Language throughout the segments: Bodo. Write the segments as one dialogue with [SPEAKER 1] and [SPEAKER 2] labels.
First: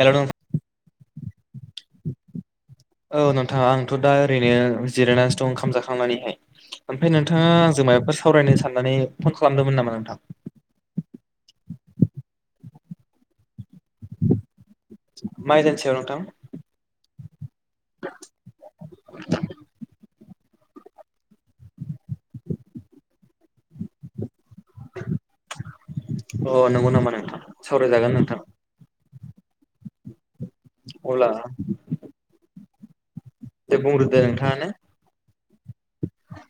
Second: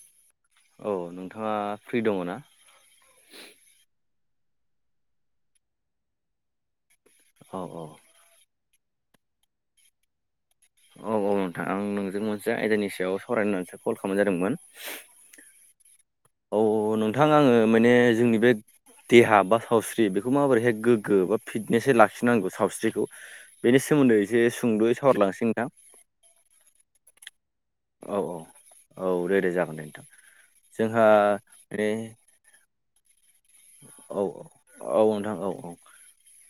[SPEAKER 1] हेल' नों
[SPEAKER 2] अ नोंथाङा फ्रि दंङ ना?
[SPEAKER 1] औ नोंथां आंथ' दा ओरैनो जिरायनानैसो दं ओंखाम जाखांनानैहाय। ओमफ्राय नोंथाङा
[SPEAKER 2] औ
[SPEAKER 1] आंजों माबाफोर सावरायनो साननानै फन खालामदोंमोन नामा नोंथां?
[SPEAKER 2] औ औ नोंथां आं नोंजों मोनसे आयदानि सायाव सावरायनो होननानैसो कल खालामनाय जादोंमोन।
[SPEAKER 1] मा आयदानि सायाव नोंथां?
[SPEAKER 2] औ-औ नोंथां आङो माने जोंनि बे देहा बा सावस्रि बेखौ माबोरैहाय गोग्गो बा फिटनेसहै लाखिनांगौ सावस्रिखौ बेनि सोमोन्दै एसे सुंदुयै सावहरलांसै नोंथां।
[SPEAKER 1] अ नोंगौ नामा नोंथां। सावरायजागोन नोंथां
[SPEAKER 2] औ-औ-औ दे-दे जागोन दे नोंथां जोंहा
[SPEAKER 1] अब्ला
[SPEAKER 2] बे
[SPEAKER 1] दे बुंग्रोदो नोंथाङानो।
[SPEAKER 2] औ औ नोंथां औ-औ।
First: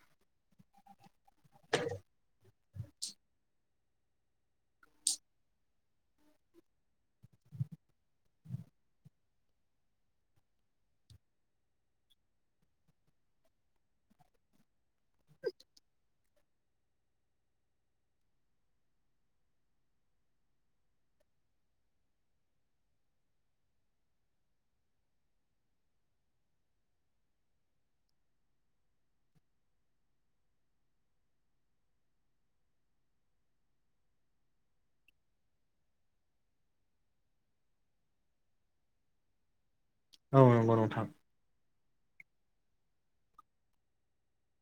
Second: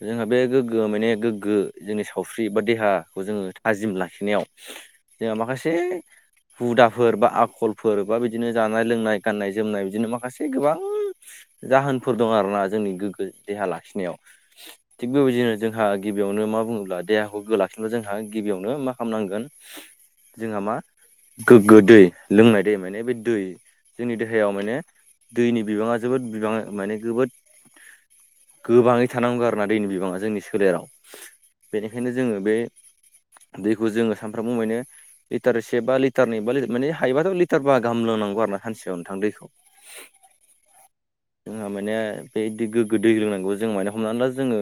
[SPEAKER 2] जोंहा बे गोग्गो माने गोग्गो जोंनि सावस्रि बा देहाखौ जोङो थाजिम लाखिनायाव जोंहा माखासे हुदाफोर बा आखलफोर बा बिदिनो जानाय लोंनाय गाननाय जोमनाय बिदिनो माखासे गोबां जाहोनफोर दं आरोना जोंनि गोग्गो देहा लाखिनायाव। थिग बेबायदिनो जोंहा गिबियावनो मा बुङोब्ला देहाखौ गोग्गो लाखिब्ला जोंहा गिबियावनो मा खालामनांगोन। जोंहा मा गोग्गो दै लोंनाय दै माने बे दै जोंनि देहायाव माने दैनि बिबाङा जोबोद बिबाङ माने जबोद गोबाङै थानांगौ आरोना दैनि बिबाङा जोंनि सोलेराव। बेनिखायनो जोङो बे दैखौ जोङो सानफ्रामबो मोने लिटार एसे बा लटार न बाार मान हबाथ' लिटार बा गाहाम लोंनांगौ आर ना सानसेयाव नोंथां दैखौ।
[SPEAKER 1] औ नोंगौ नोंथां।
[SPEAKER 2] जोंहा माने बेदि गोग्गो दै लोंनांगौबो जों माने हमनानै ला जोङो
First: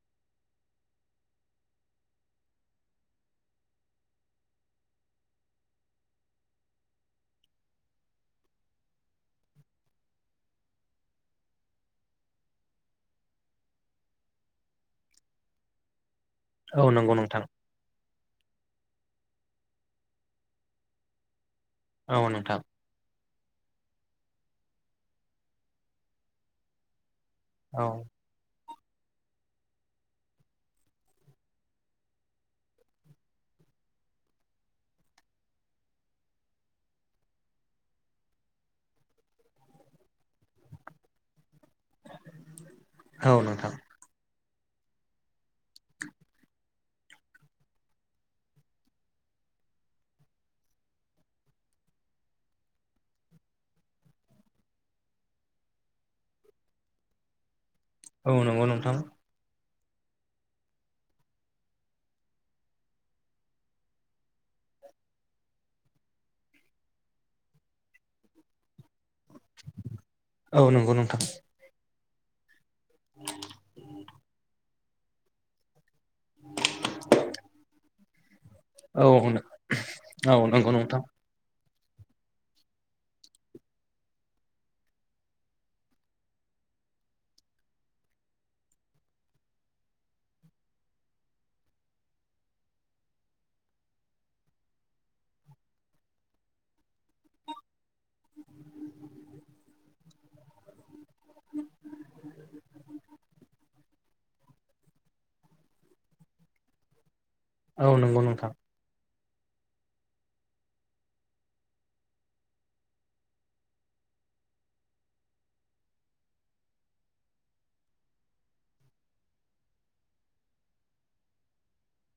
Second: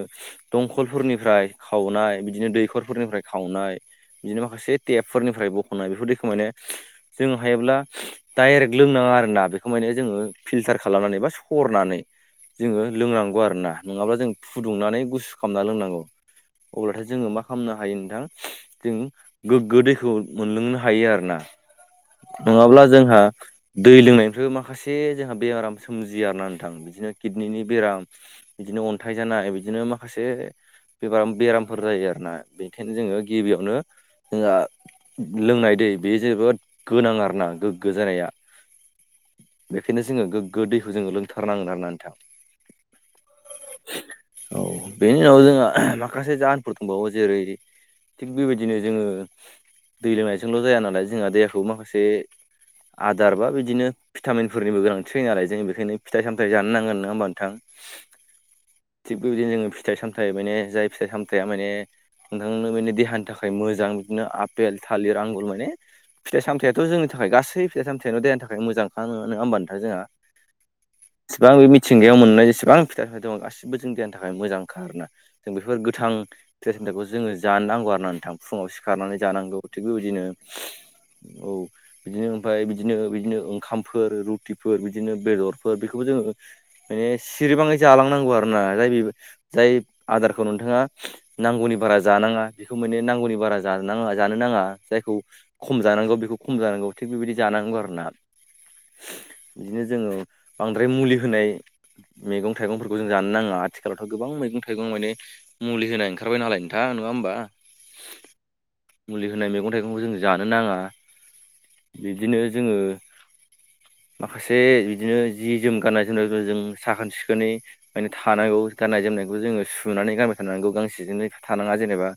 [SPEAKER 2] दंखलफोरनिफ्राय खावनाय बिदिनो दैखरफोरनिफ्राय खावनाय बिदिनो माखासे टेपफोरनिफ्राय बख'नाय बेफोर दैखौ माने जों हायोब्ला डाइरेक्ट लोंनाङा आरोना बेखौ माने जोङो फिल्टार खालामनानै बा सरनानै जोङो लोंनांगौ आरोना नङाब्ला जों फुदुंनानै गुसु खामना लोंनांगौ।
[SPEAKER 1] औ
[SPEAKER 2] अब्लाथाय
[SPEAKER 1] नंगौ
[SPEAKER 2] जोङो मा
[SPEAKER 1] नोंथां
[SPEAKER 2] खालामनो हायो नोंथां जों गोग्गो दैखौ मोनलोंनो हायो आरोना
[SPEAKER 1] औ नोंथां
[SPEAKER 2] नङाब्ला जोंहा दै लोंनायनिफ्रायबो माखासे जोंहा बेमाराम सोमजियो आरोना नोंथां बिदि किडनिनि
[SPEAKER 1] औ
[SPEAKER 2] बेराम बिदिनो अन्थाइ जानाय बिदिनो माखासे बेबाराम बेरामफोर जायो आरोना बेनिखायनो जोङो गिबियावनो जोंहा लोंनाय दै बे जोबोद गोनां आरोना गोग्गो जानाया। बेखायनो जोङो गोग्गो दैखौ जोङो लोंथारनांगोन आरो नान
[SPEAKER 1] औ नोंथा।
[SPEAKER 2] औ बेनि उनाव जोंहा माखासे जाहोनफोर दंबावो जेरै थिग बिबायदिनो जोङो दै लोंनायजोंल' जाया नालाय जोंहा दैहाखौ माखासे आदार बा बिदिनो भिटामिनफोरनिबो गोनांथि जायो नालाय जों बे खायनो फिथाइ सामथाइ जानो नांगोन नोङा होमबा नोंथां?
[SPEAKER 1] औ नंगौ नोंथां।
[SPEAKER 2] थिग बेबायदिनो जोङो फिथाइ सामथाइ माने जाय फिथाइ सामथाइया माने नोंथांनो बेनो देहानि थाखाय मोजां बिदिनो आपेल थालिर आंगुर माने फिथाइ सामथाइयाथ' जोंनि थाखाय गासै फिथाइ सामथाइयानो देहानि थाखाय मोजां [unintelligible] होमबा नोंथां जोंहा?
[SPEAKER 1] औ नंगौ नोंथां।
[SPEAKER 2] सेबां बे मिथिंगायाव मोननाय जेसेबां फिथाइ फिथाइ दं गासिबो जों देहानि थाखाय मोजांखा आरोना। जों बेफोर गोथां फिथाइ सामथाइखौ जोङो जानो नांगौ आरोना नोंथां फुङाव सिख
[SPEAKER 1] औ औ
[SPEAKER 2] खारनानै जानांगौ थिग बेबायदिनो
[SPEAKER 1] नंगौ नोंथां
[SPEAKER 2] औ बिदिनो ओमफाय बिदिनो बिदिनो ओंखामफोर रुटिफोर बिदिनो बेदर फोर बेखोबो जोङो माने सिरिबाङै जालांनांगौ आरोना जाय बेबो जाय आदारखौ नोंथाङा नांगौनि बारा जानाङा बिखौ मोने नांगौनि बारा जानो नाङा जानो नाङा जायखौ खम जानांगौ बेखौ खम जानांगौ थिग बेबायदि जानांगौ आरोना बिदिनो जोङो बांद्राय मुलि होनाय मेगं थाइगंफोरखौ जों जानो नाङा आथिख खालावथ' गोबां मैगं थाइगं माने मुलि होनाय ओंखारबाय नालाय नोंथां नङा होमबा?
[SPEAKER 1] औ नंगौ नोंथां।
[SPEAKER 2] मुलि होनाय मेगं थाइगंखौ जों जानो नाङा बिब्दिनो जोङो माखासे इदिनो जि जोम गाननाय जोमनाय [unintelligible] जों साखोन सिखोनै माने थानागौ गाननाय जोमनायखौ जोङो सुनानै गानबाय थानांगौ गांसेजोंनो थानाङा जेनेबा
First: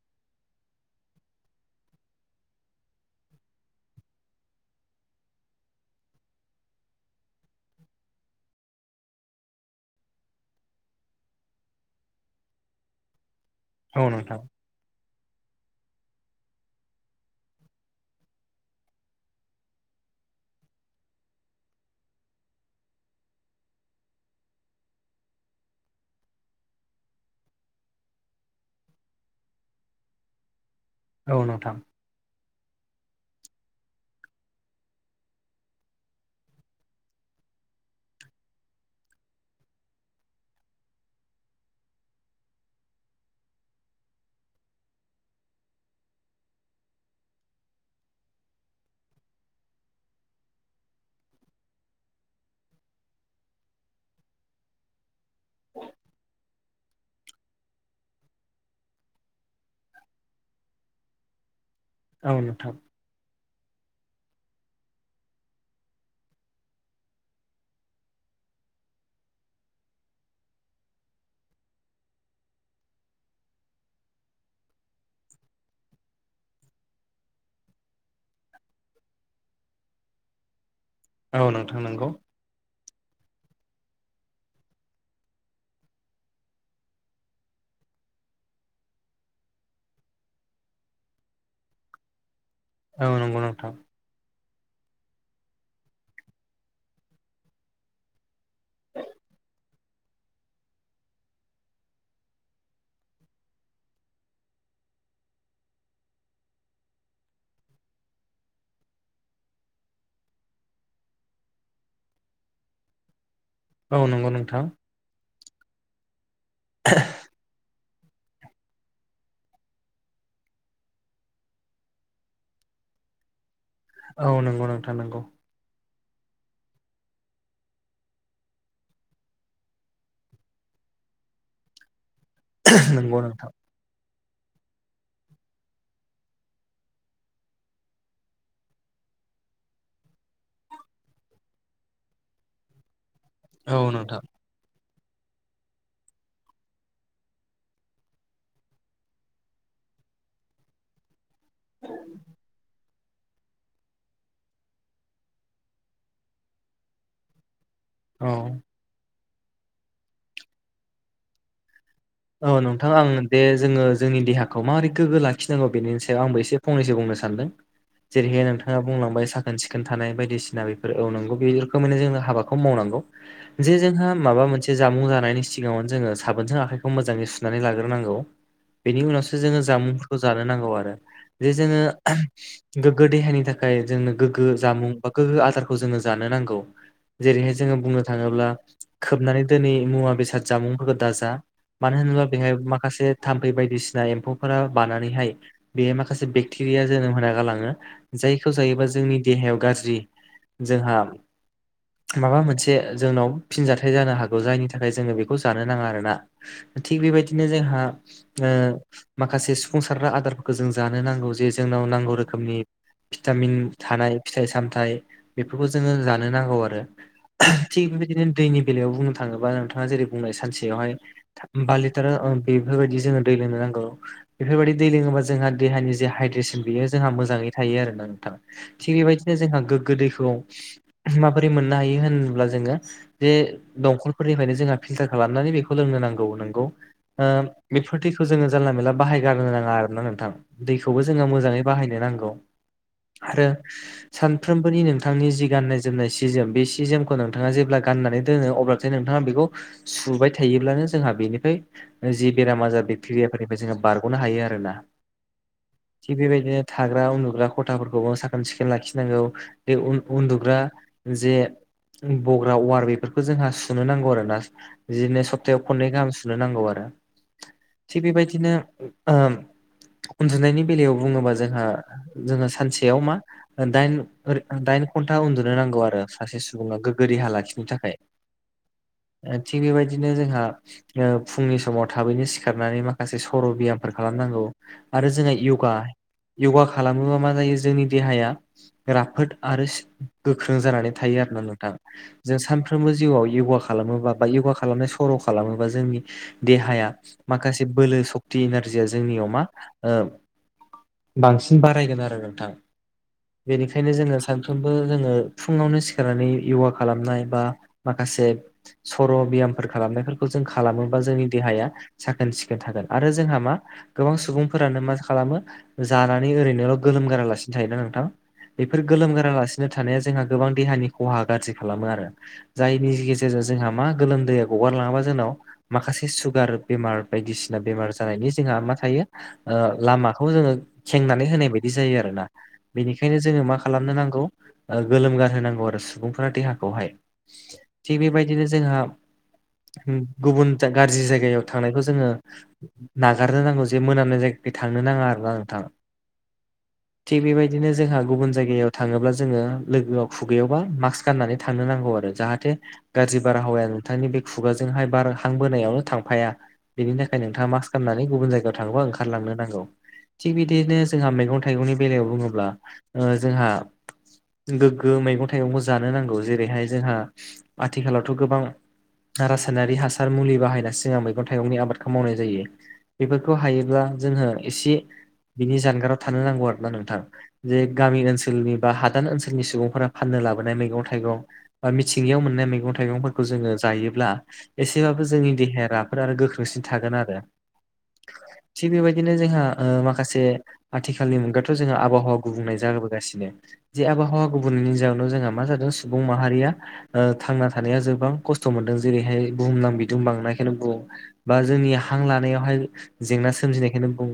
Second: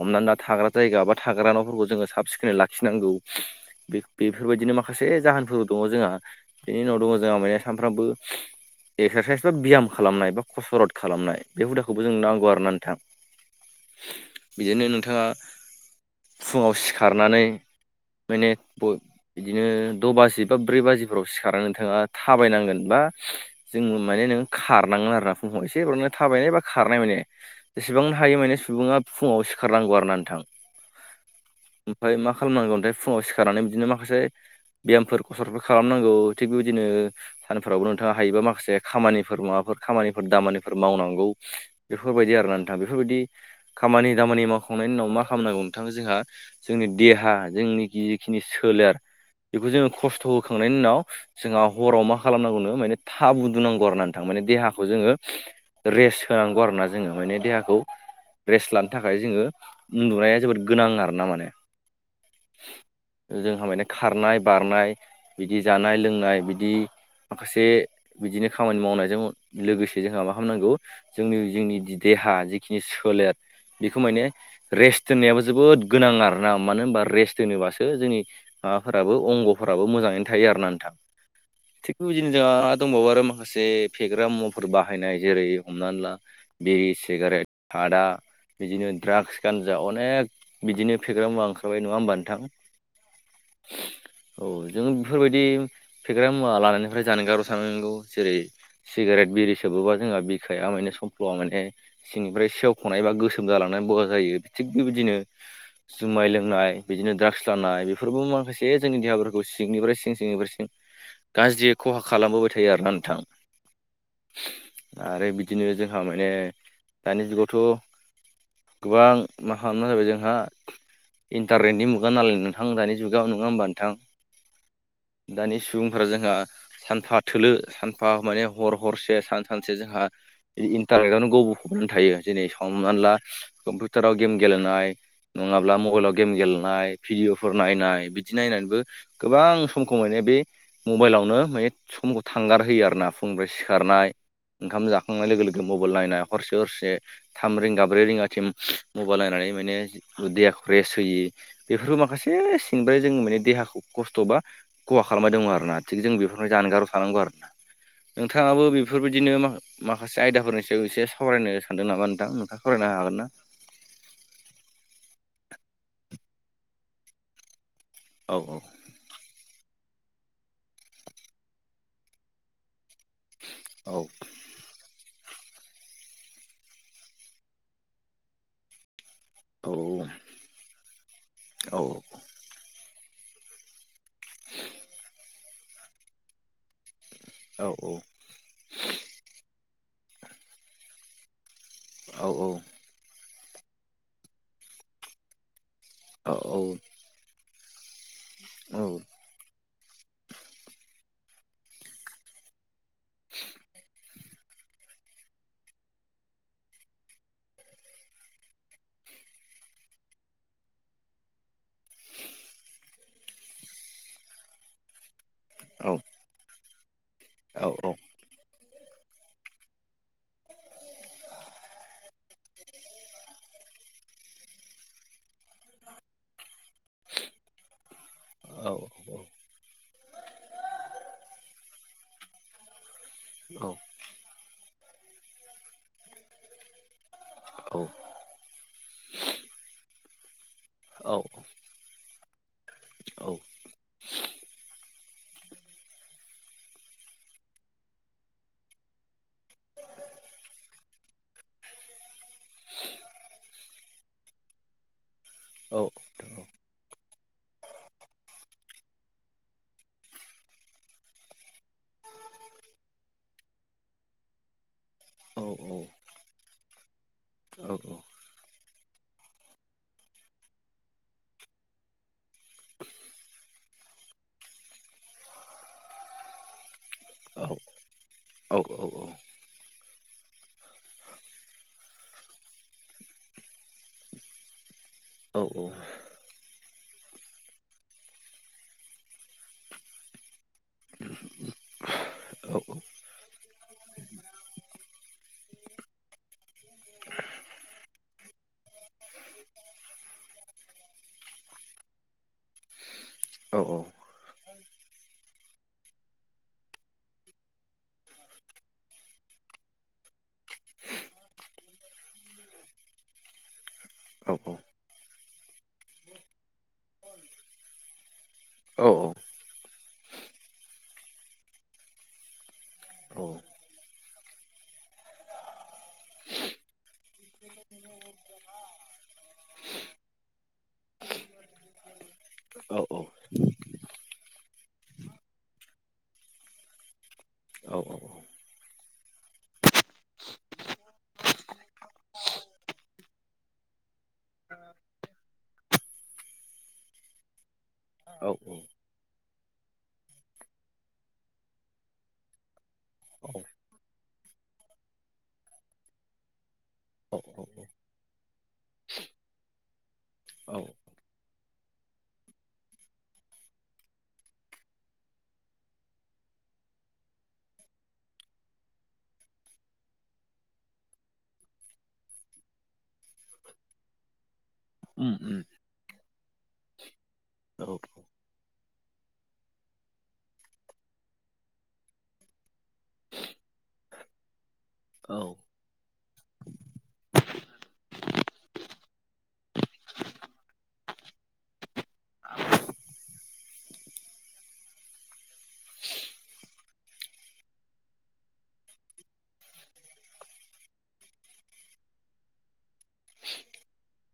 [SPEAKER 2] हमना ला थाग्रा जायगा बा थाग्रा न'फोरखौ जोङो साब सिखोनै लाखिनांगौ। बे-बेफोरबायदिनो माखासे जाहोनफोरबो दङ जोंहा बिनि उनाव दङ जोंहा माया सानफ्रामबो एक्सारसाइस बा बियाम खालामनाय बा कस'रत खालामनाय बे हुदाखौबो जोंनो नांगौ आरोना नोंथां। [inaudible]
[SPEAKER 1] औ नोंथां।
[SPEAKER 2] बिदिनो नोंथाङा फुङाव सिखारनानै माने ब बिदिनो द' बाजि बा ब्रै बाजिफोराव सिखारना नोंथाङा थाबायनांगोन बा जोङो माने नों खारनांगोन आरोना फुुंङाव एसे [unintelligible] थाबायनाय बा खारनाय माने जेसेबां हायो माने सुबुङा फुङाव सिखारनांगौ आरोना नोंथां।
[SPEAKER 1] औ नोंथां।
[SPEAKER 2] ओमफाय मा खालामनांगौ [unintelligible] फुंङाव सिखारनानै बिदिनो माखासे बेयामफोर खस'रतफोर खालामनांगौ थिग बेबायदिनो सानफोरावबो नोंथाङा हायोबा माखासे खामानिफोर माबाफोर खामानिफोर दामानिफोर मावनांगौ। बेफोरबायदि आरोना नोंथां बेफोरबायदि खामानि दामानि मावखांनायनि उनाव मा खामनांगौ नोंथां जोंहा जोंनि देहा जोंनि जिखिनि सोलेर बेखौ जोङो खस्थ' होखांनायनि उनाव जोंहा हराव मा खालामनांगौनो माने थाब उनदुनांगौ आरोना नोंथां माने देहाखौ जोङो रेस्ट होनांगौ आरोना जोंङो माने देहाखौ रेस्ट लानो थाखाय जोङो उन्दुनाया जोबोद गोनां आरो ना माने।
[SPEAKER 1] औ नोंथां।
[SPEAKER 2] जोंहा माने खारनाय बारनाय बिदि जानाय लोंनाय बिदि बि माखासे बिदिनो खामानि मावनायजों लोगोसे जोंहा मा खालामनांगौ? जोंनि जोंनि जि देहा जिखिनि सोलेर बेखौ माने रेस्ट दोननायाबो जोबोद गोनां आरो ना मानो होनबा रेस्ट दोनोबासो जोंनि माबाफोराबो अंग'फोराबो मोजांङैनो थायो आरो ना नोंथां।
[SPEAKER 1] औ नोंथां
[SPEAKER 2] थिग
[SPEAKER 1] नंगौ
[SPEAKER 2] बेबायदिनो जोंहा दंबावो आरो माखासे फेग्रा मुवाफोर बाहायनाय जेरै हमनानै ला बिरि, सिगारेट, सादा बिदिनो द्राग्स गानजा अनेक बिदिनो फेग्रा मुवा ओंखारबाय नङा होनबा नोंथां?
[SPEAKER 1] औ नंगौ नोंथां।
[SPEAKER 2] औ जों बेफोरबायदि फेग्रा मुवा लानायनिफ्राय जानगाराव थानांगौ जेरै सिगारेट बिरि सोबोबा जोंहा बिखाया माने समफ्ल'आ माने सिंनिफ्राय सेवख'नाय एबा गोसोम जालांनानै बया जायो। थिग बेबायदिनो जुमाय लोंनाय, बिदिनो ड्राग्स लानाय बेफोरबो माखासे जोंनि देहाफोरखौ सिंनिफ्राय सिं सिंनिफ्राय सिं गाज्रियै खहा खालामबोबाय थायो आरोना नोंथां।
[SPEAKER 1] औ नंगौ नोंथां।
[SPEAKER 2] आरो बिदिनो जोंहा माने दानि जुगावथ' गोबां मा खालामना होबाय जोंहा इन्टारनेटनि मुगा नालाय नोंथां दानि जुगाव नङा होमबा नोंथां?
[SPEAKER 1] औ नंगौ नोंथां नंगौ।
[SPEAKER 2] दानि सुबुंफोरा जोंहा सानफा थोलो, सानफा माने हर हरसे सान सानसे जोंहा बे इन्टारनेटआवनो गब'नानै थायो जेरै हमनानै ला
[SPEAKER 1] नंगौ नोंथां।
[SPEAKER 2] कम्पिउटाराव गेम गेलेनाय नङाब्ला मबेइलाव गेम गेलेनाय भिडिअफोर नायनाय बिदि नायनानैबो गोबां सम खौ माने बे मबाइलावनो माने समखौ थांगारहोयो आरोना, फुंनिफ्राय
[SPEAKER 1] औ
[SPEAKER 2] सिखारनाय
[SPEAKER 1] नोंथां।
[SPEAKER 2] ओंखाम जाखांनाय लोगो लोगो मबाइल नायनाय हरसे हरसे। थाम रिंगा ब्रै रिंगासिम मबाइल नायनानै माने देहाखौ रेस्ट होयि बेफोरखौ माखासे सिंनिफ्राय जोंनि माने देहाखौ कस्थ' बा खहा खालामबाय दङ आरोना। थिग जों बेफोरनिफाय जानगाराव थानांगौ आरोना।
[SPEAKER 1] औ
[SPEAKER 2] नोंथाङाबो बेबायदि बेफोरबायदिनो मा-माखासे आयदाफोरनि सायाव एसे सावरायनो सानदों नामा नोंथां?
[SPEAKER 1] औ
[SPEAKER 2] नोंथाङा सावरायनो
[SPEAKER 1] नोंथां आं
[SPEAKER 2] हागोन ना
[SPEAKER 1] बे जोङो जोंनि देहाखौ मारै गोग्गो लाखिनांगौ बेनि सायाव आंबो एसे फंनैसो बुंनो सानदों। जेरैहाय
[SPEAKER 2] औ
[SPEAKER 1] नोंथाङा बुंलांबाय साखोन सिखोन थानाय बायदिसिना बेफोर औ नोंगौ बे रोखोमैनो माने जों हाबाखौ मावनांगौ। जे
[SPEAKER 2] औ
[SPEAKER 1] जोंहा माबा मोनसे जामुं जानायनि सिगाङावनो जोङो साबोनजों आखाइ खौ मोजाङै सुनानै लाग्रोनांगौ। बेनि उनावसो जोङो
[SPEAKER 2] औ
[SPEAKER 1] जामुंफोरखौ जानो नांगौ आरो। जे
[SPEAKER 2] औ
[SPEAKER 1] जोङो गोग्गो देहानि थाखाय जोंनो गोग्गो जामुं बा गोग्गो आदारखौ जोङो जानो नांगौ। जेरैहाय
[SPEAKER 2] औ
[SPEAKER 1] जोङो बुंनो थाङोब्ला खोबनानै दोनै मुवा बेसाद जामुंफोरखौ दाजा। मानो
[SPEAKER 2] औ
[SPEAKER 1] होनोब्ला बेहाय माखासे थाम्फै बायदिसिना एम्फौफोरा बानानैहाय बे माखासे बेक्टेरिया जोनोम होना गालाङो जायखौ जायोबा जोंनि देहायाव गाज्रि जोंहा माबा मोनसे जोंनाव फिनजाथाय जानो हागौ जायनि थाखाय जोङो बेखौ जानो नाङा आरोना। थिग बेबायदिनो जोंहा ओ माखासे सुफुंसारग्रा आदारफोरखौ जों जानो नांगौ जे जोंनाव नांगौ रोखोमनि भिटामिन थानाय फिथाइ सामथाइ बेफोरखौ जोङो जानो नांगौ आरो थिग बिबायदि बिदिनो दैनि बेलायाव बुंनो थाङोबा नोंथाङा जेरै बुंनाय सानसेयावहाय बा लिटार बेफोरबायदि जोङो दै लोंनो नांगौ बेफोरबायदि दै लोङोबा जोंहा देहानि जे हाइद्रेसन बेयो जोंहा मोजाङै थायो आरोना नोंथां थिग बेबायदिनो जोंहा गोगो दैखौ माबोरै मोननो हायो होनब्ला जोङो बे दंखल फोरनिफ्रायनो जोंहा दैखौ फिलतार खालामनानै बेखौ‌ लोंनो नांगौ नोंगौ ओ
[SPEAKER 2] औ
[SPEAKER 1] बेफोर‌ दैखौ खौ जोङो जानला मेनला बाहायगारनो नाङा आरो ना नोंथां दैखौबो जोङो मोजाङै बाहायनो नांगौ आरो सानफ्रोमबोनि नों नोंथांनि जि गाननाय जोमनाय सि जोम बे सि जोमखौ नोंथाङा जेब्ला गाननानै दोनो अब्लाथाय नोंथाङा बेखौ सुबाय थायोब्लानो जोंहा बेनिफ्राय जि बेराम आजार बेक्टेरियाफोरनिफ्राय जोंङो बारगनो हायो आरोना
[SPEAKER 2] औ
[SPEAKER 1] थिग बेबायदिनो थाग्रा उन्दुग्रा खथाफोरखौबो साखोन सिखोन लाखिनांगौ बे उन‌ उन्दुग्रा जे बग्रा वार बेफोरखौ जोंहा सुनो नांगौ आरोना बिदिनो सप्तायाव खननै गाहाम सुनो नांगौ आरो थिग बेबायदिनो ओम उन्दुनायनि बेलायाव बुङोबा जोंहा जोङो सानसेयाव मा दाइन‌ ओ‌र दाइन घन्टा उन्दुनो नांगौ आरो सासे सुबुङा गोग्गो देहा लाखिनो थाखाय
[SPEAKER 2] औ औ औ
[SPEAKER 1] ओ थिग बेबायदिनो जोंहा ओ फुंनि समाव थाबैनो सिखारनानै माखासे सर बियामफोर खालामनांगौ आरो जोंहा यगा यगा खालामोबा मा जायो जोंनि देहाया राफोद आरो सि गोख्रों जानानै थायो आरो ना नोंथां जों सानफ्रोमबो जिउआव यगा खालामोबा बा यगा खालामनाय सर खालामोबा जोंनि देहाया माखासे बोलो सक्ति एनारजिया जोंनियाव मा‌ ओ बांसिन बारायगोन आरो नोंथां बेनिखायनो जोङो सानफ्रोमबो जोङो फुङावनो सिखारनानै यगा खालामनाय बा माखासे सर बियामफोर खालामनायफोरखौ खौ जों खालामोबा जोंनि देहाया साखोन सिखोन थागोन आरो जोंहा मा गोबां सुबुंफोरानो मा खालामो जानानै ओरैनोल' गोलोम गारालासिनो थायोना नोंथां बेफोर गोलोम गोरालासिनो थानाया जोंहा गोबां देहानि खहा गाज्रि खालामो आरो जायनि गेजेरजों जोंहा मा गोलोमदैया गगारलाङोबा ज जोंनाव माखासे सुगार बेमार बायदिसिना बेमार जानायनि जोंहा मा थायो लामाखौ जोङो खेंनानै होनाय बायदि जायो आरोोना बेनिखायनो जोङो मा खालामनो नांगौ गोलोम गारहोनांगौ आरो सुबुंफोरा देहाखौहाय थिग बेबायदिनो जोंहा गुबुन गाज्रि जायगायाव थांनायखौ जोङो नागारनो नांगौ जे मोनामनाय जायग थांनो नाङा आरोना नोंथाङा थिग बेबायदिनो जोंहा गुबुन जायगायाव थाङोब्ला जोङो लोगोआव खुगैायावबा मास्क गाननानै थांनो नांगौ आरो जाहाथे गाज्रि बारहावाया नोंथांनि बे खुगाजोंहाय बार हांबोनायावनो थांफाया बेनि थाखाय नोंथाङा मा खालामनानै गुबुन जायगायाव थांबा ओंखारलांनो नांगौ थिग
[SPEAKER 2] औ
[SPEAKER 1] बिदिनो जोंहा मैगं थाइगंनि बेलायाव बुङोब्ला जोंहा गोग्गो मैगं थाइगंबो जानो नांगौ जेरैहाय जोंहा आथिखालावथ' गोबां नारासायनारि हासार मुलि बाहायना सिगां मैगं थाइगंनि आबादखौ मावनाय जायो बेफोरखौ हायोब्ला जोङो एसे
[SPEAKER 2] उम उम
[SPEAKER 1] बिनि जानगाराव थानो नांगौ आरोना नोंथां
[SPEAKER 2] औ उम औ
[SPEAKER 1] जे गामि ओनसोलनि बा हादान ओनसोलनि सुबुंफोरा फाननो लाबोनाय मैगं थाइगं बा मिथिंगायाव मोननाय मैगंाइं थाइगंफोरखौ जोङो जायोब्ला एसेबाबो जोंनि देहाया राफोद आरो गोख्रोंसिन थागोन आरो थिग बेबायदिनो जोंहा माखासे आथिखालनि मुगाथ' जोंहा आबहावा आबहावा गुबुंनाय जाबोगासिनो जे आबहावा गुबुंनायनि जााहोनाव जोंहा मा जादों सुबुं माहारिया थांना थानाया जबां खस्थ' मोनदों जेरैहाय बुहुमनां बिदुंबांना खाय बा जोंनि हां लानायावहाय जेंना सोमजिनायखौनो बुं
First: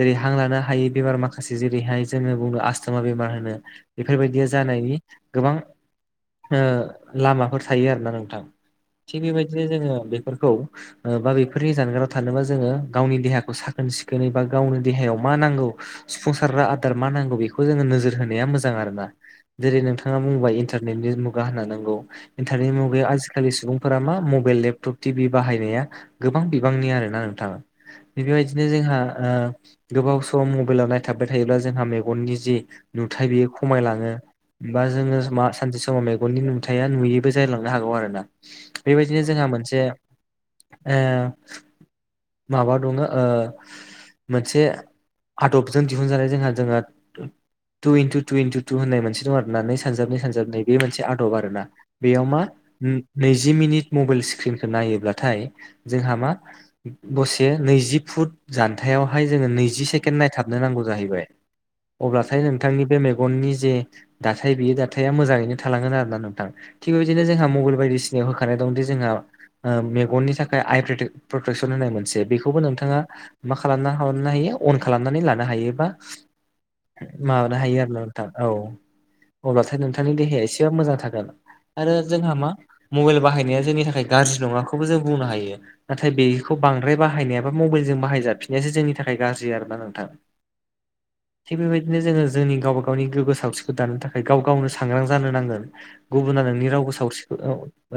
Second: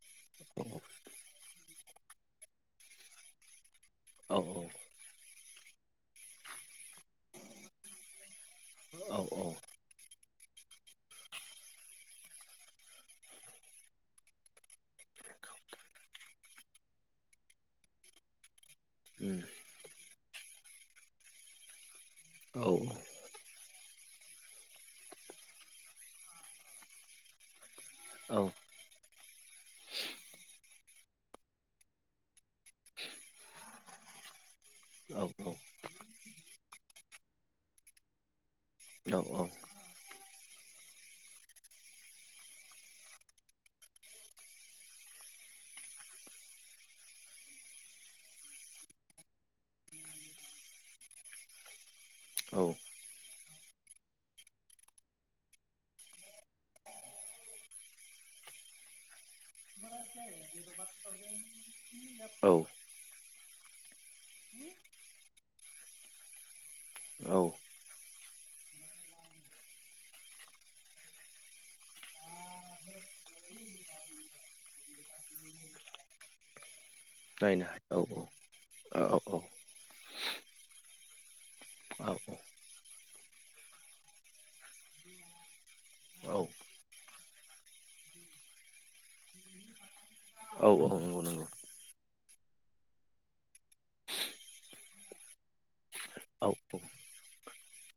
[SPEAKER 1] जेरै हां लानो हायै बेमार माखासे जेरैहाय जोङो बुङो आसस्थमा बेमार होनो बेफोरबायदिया जानायनि गोबां ओ लामाफोर थायो आरोना नोंथां। थिग बेबायदिनो जोङो बेफोरखौ बा बेफोरनि जानगाराव थानोबा जोङो गावनि देहाखौ साखोन सिखोनै बा गावनि देहायाव मा नांगौ सुफुंसारग्रा आदार मा नांगौ बेखौ जोङो नोजोर होनाया मोजां आरो ना? जेरै नोंथाङा बुंबाय इन्टारनेटनि मुगा होनना नांगौ इन्टारनेटनि मुगायाव आजिखालि सुबुं फोर मा मबाइल लेपटप टि भि बाहायनाया गोबां बिबांनि आरोना नोंथां। बेबायदिनो जोंहा ओ गोबाव सम मबाइलाव नायथाबबाय थायोब्ला जोंहा मेगननि जि नुथाय बेयो खमायलाङो। होमबा जोङो मा सानसे समाव मेगननि नुथाया नुयैबो जालांनो हागौ आरो ना? बेबायदिनो जोंहा मोनसे ओ माबा दङ ओ मोनसे आदबजों दिहुनजानाय जोंहा जोंहा two into two into two होननाय मोनसे दं आरो ना नै सानजाबनै नै सानजाबनै बे मोनसे आदब आरोना? बेयाव मा
[SPEAKER 2] औ
[SPEAKER 1] नैजि मिनिट मबाइल स्क्रिनखौ नायोब्लाथाय जोंहा मा दसे नैजि फुट जान्थायावहाय जोङो नै जि सेके नायथाबनो नांगौ जाहैबाय अब्लाथाय
[SPEAKER 2] औ
[SPEAKER 1] नोंथांनि बे मे गननि जे दाथाय बेयो दाथाया मोजाङैनो थलाांगोन आरो ना नोंथां थिग बेबायदिनो जोंहा
[SPEAKER 2] औ
[SPEAKER 1] मबाइल बायदिसि होखानाय दंदि जोंहा ओ मेगननि थाखाय आइ प्रटेकसन होननाय मोनसे बेखौबो नोंथाङा मा खालामना लानो हायो अन खालामनानै लानो हायोबा
[SPEAKER 2] [inaudible]
[SPEAKER 1] माबानो हायो आरो ना नोंथां औ
[SPEAKER 2] औ औ
[SPEAKER 1] अब्लाथाय नोंथां नोंथांनि देहाया एसेबाबो मोजां थागोन आरो
[SPEAKER 2] औ
[SPEAKER 1] जोंहा मा मबाइल बाहायनाया जोंनि थाखाय गाज्रि नङाखौबो जों बुंनो हायो। नाथाय बेखौ बांद्राय बाहायनायाबो मबाइलजों बाहायजाफिननायासो जोंनि थाखाय गाज्रि आरोना नोंथां?
[SPEAKER 2] औ औ नंगौ नंगौ।
[SPEAKER 1] थिग बेबायदिनो जोङो जोंनि गावबा गावनि गोगो सावख्रिखौ दानो थाखाय गाव गावनो सांग्रां जानो नांगोन।
[SPEAKER 2] औ
[SPEAKER 1] गुबुना नोंनि रावखौ सावस्रिखौ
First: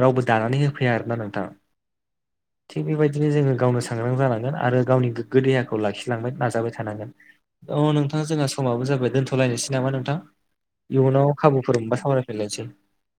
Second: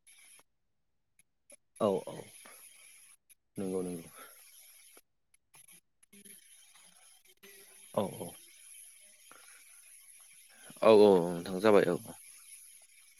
[SPEAKER 1] रावबो दानानै होफैया आरोना नोंथां?
[SPEAKER 2] [inaudible]
[SPEAKER 1] थिग बेबायदिनो जोङो
[SPEAKER 2] नंगौ
[SPEAKER 1] गावनो
[SPEAKER 2] नंगौ
[SPEAKER 1] सांग्रां जानांगोन आरो गावनि गोग्गो देहाखौ लाखिलांबाय नाजाबाय थानांगोन। अ
[SPEAKER 2] औ
[SPEAKER 1] नोंथाङा जोंहा समाबो जाबाय दोन्थ'लायनोसै नामा नोंथां
[SPEAKER 2] औ औ
[SPEAKER 1] इयुनाव
[SPEAKER 2] नोंथां
[SPEAKER 1] खाबुफोर
[SPEAKER 2] जाबाय औ
[SPEAKER 1] मोनबा सामराय [inaudible]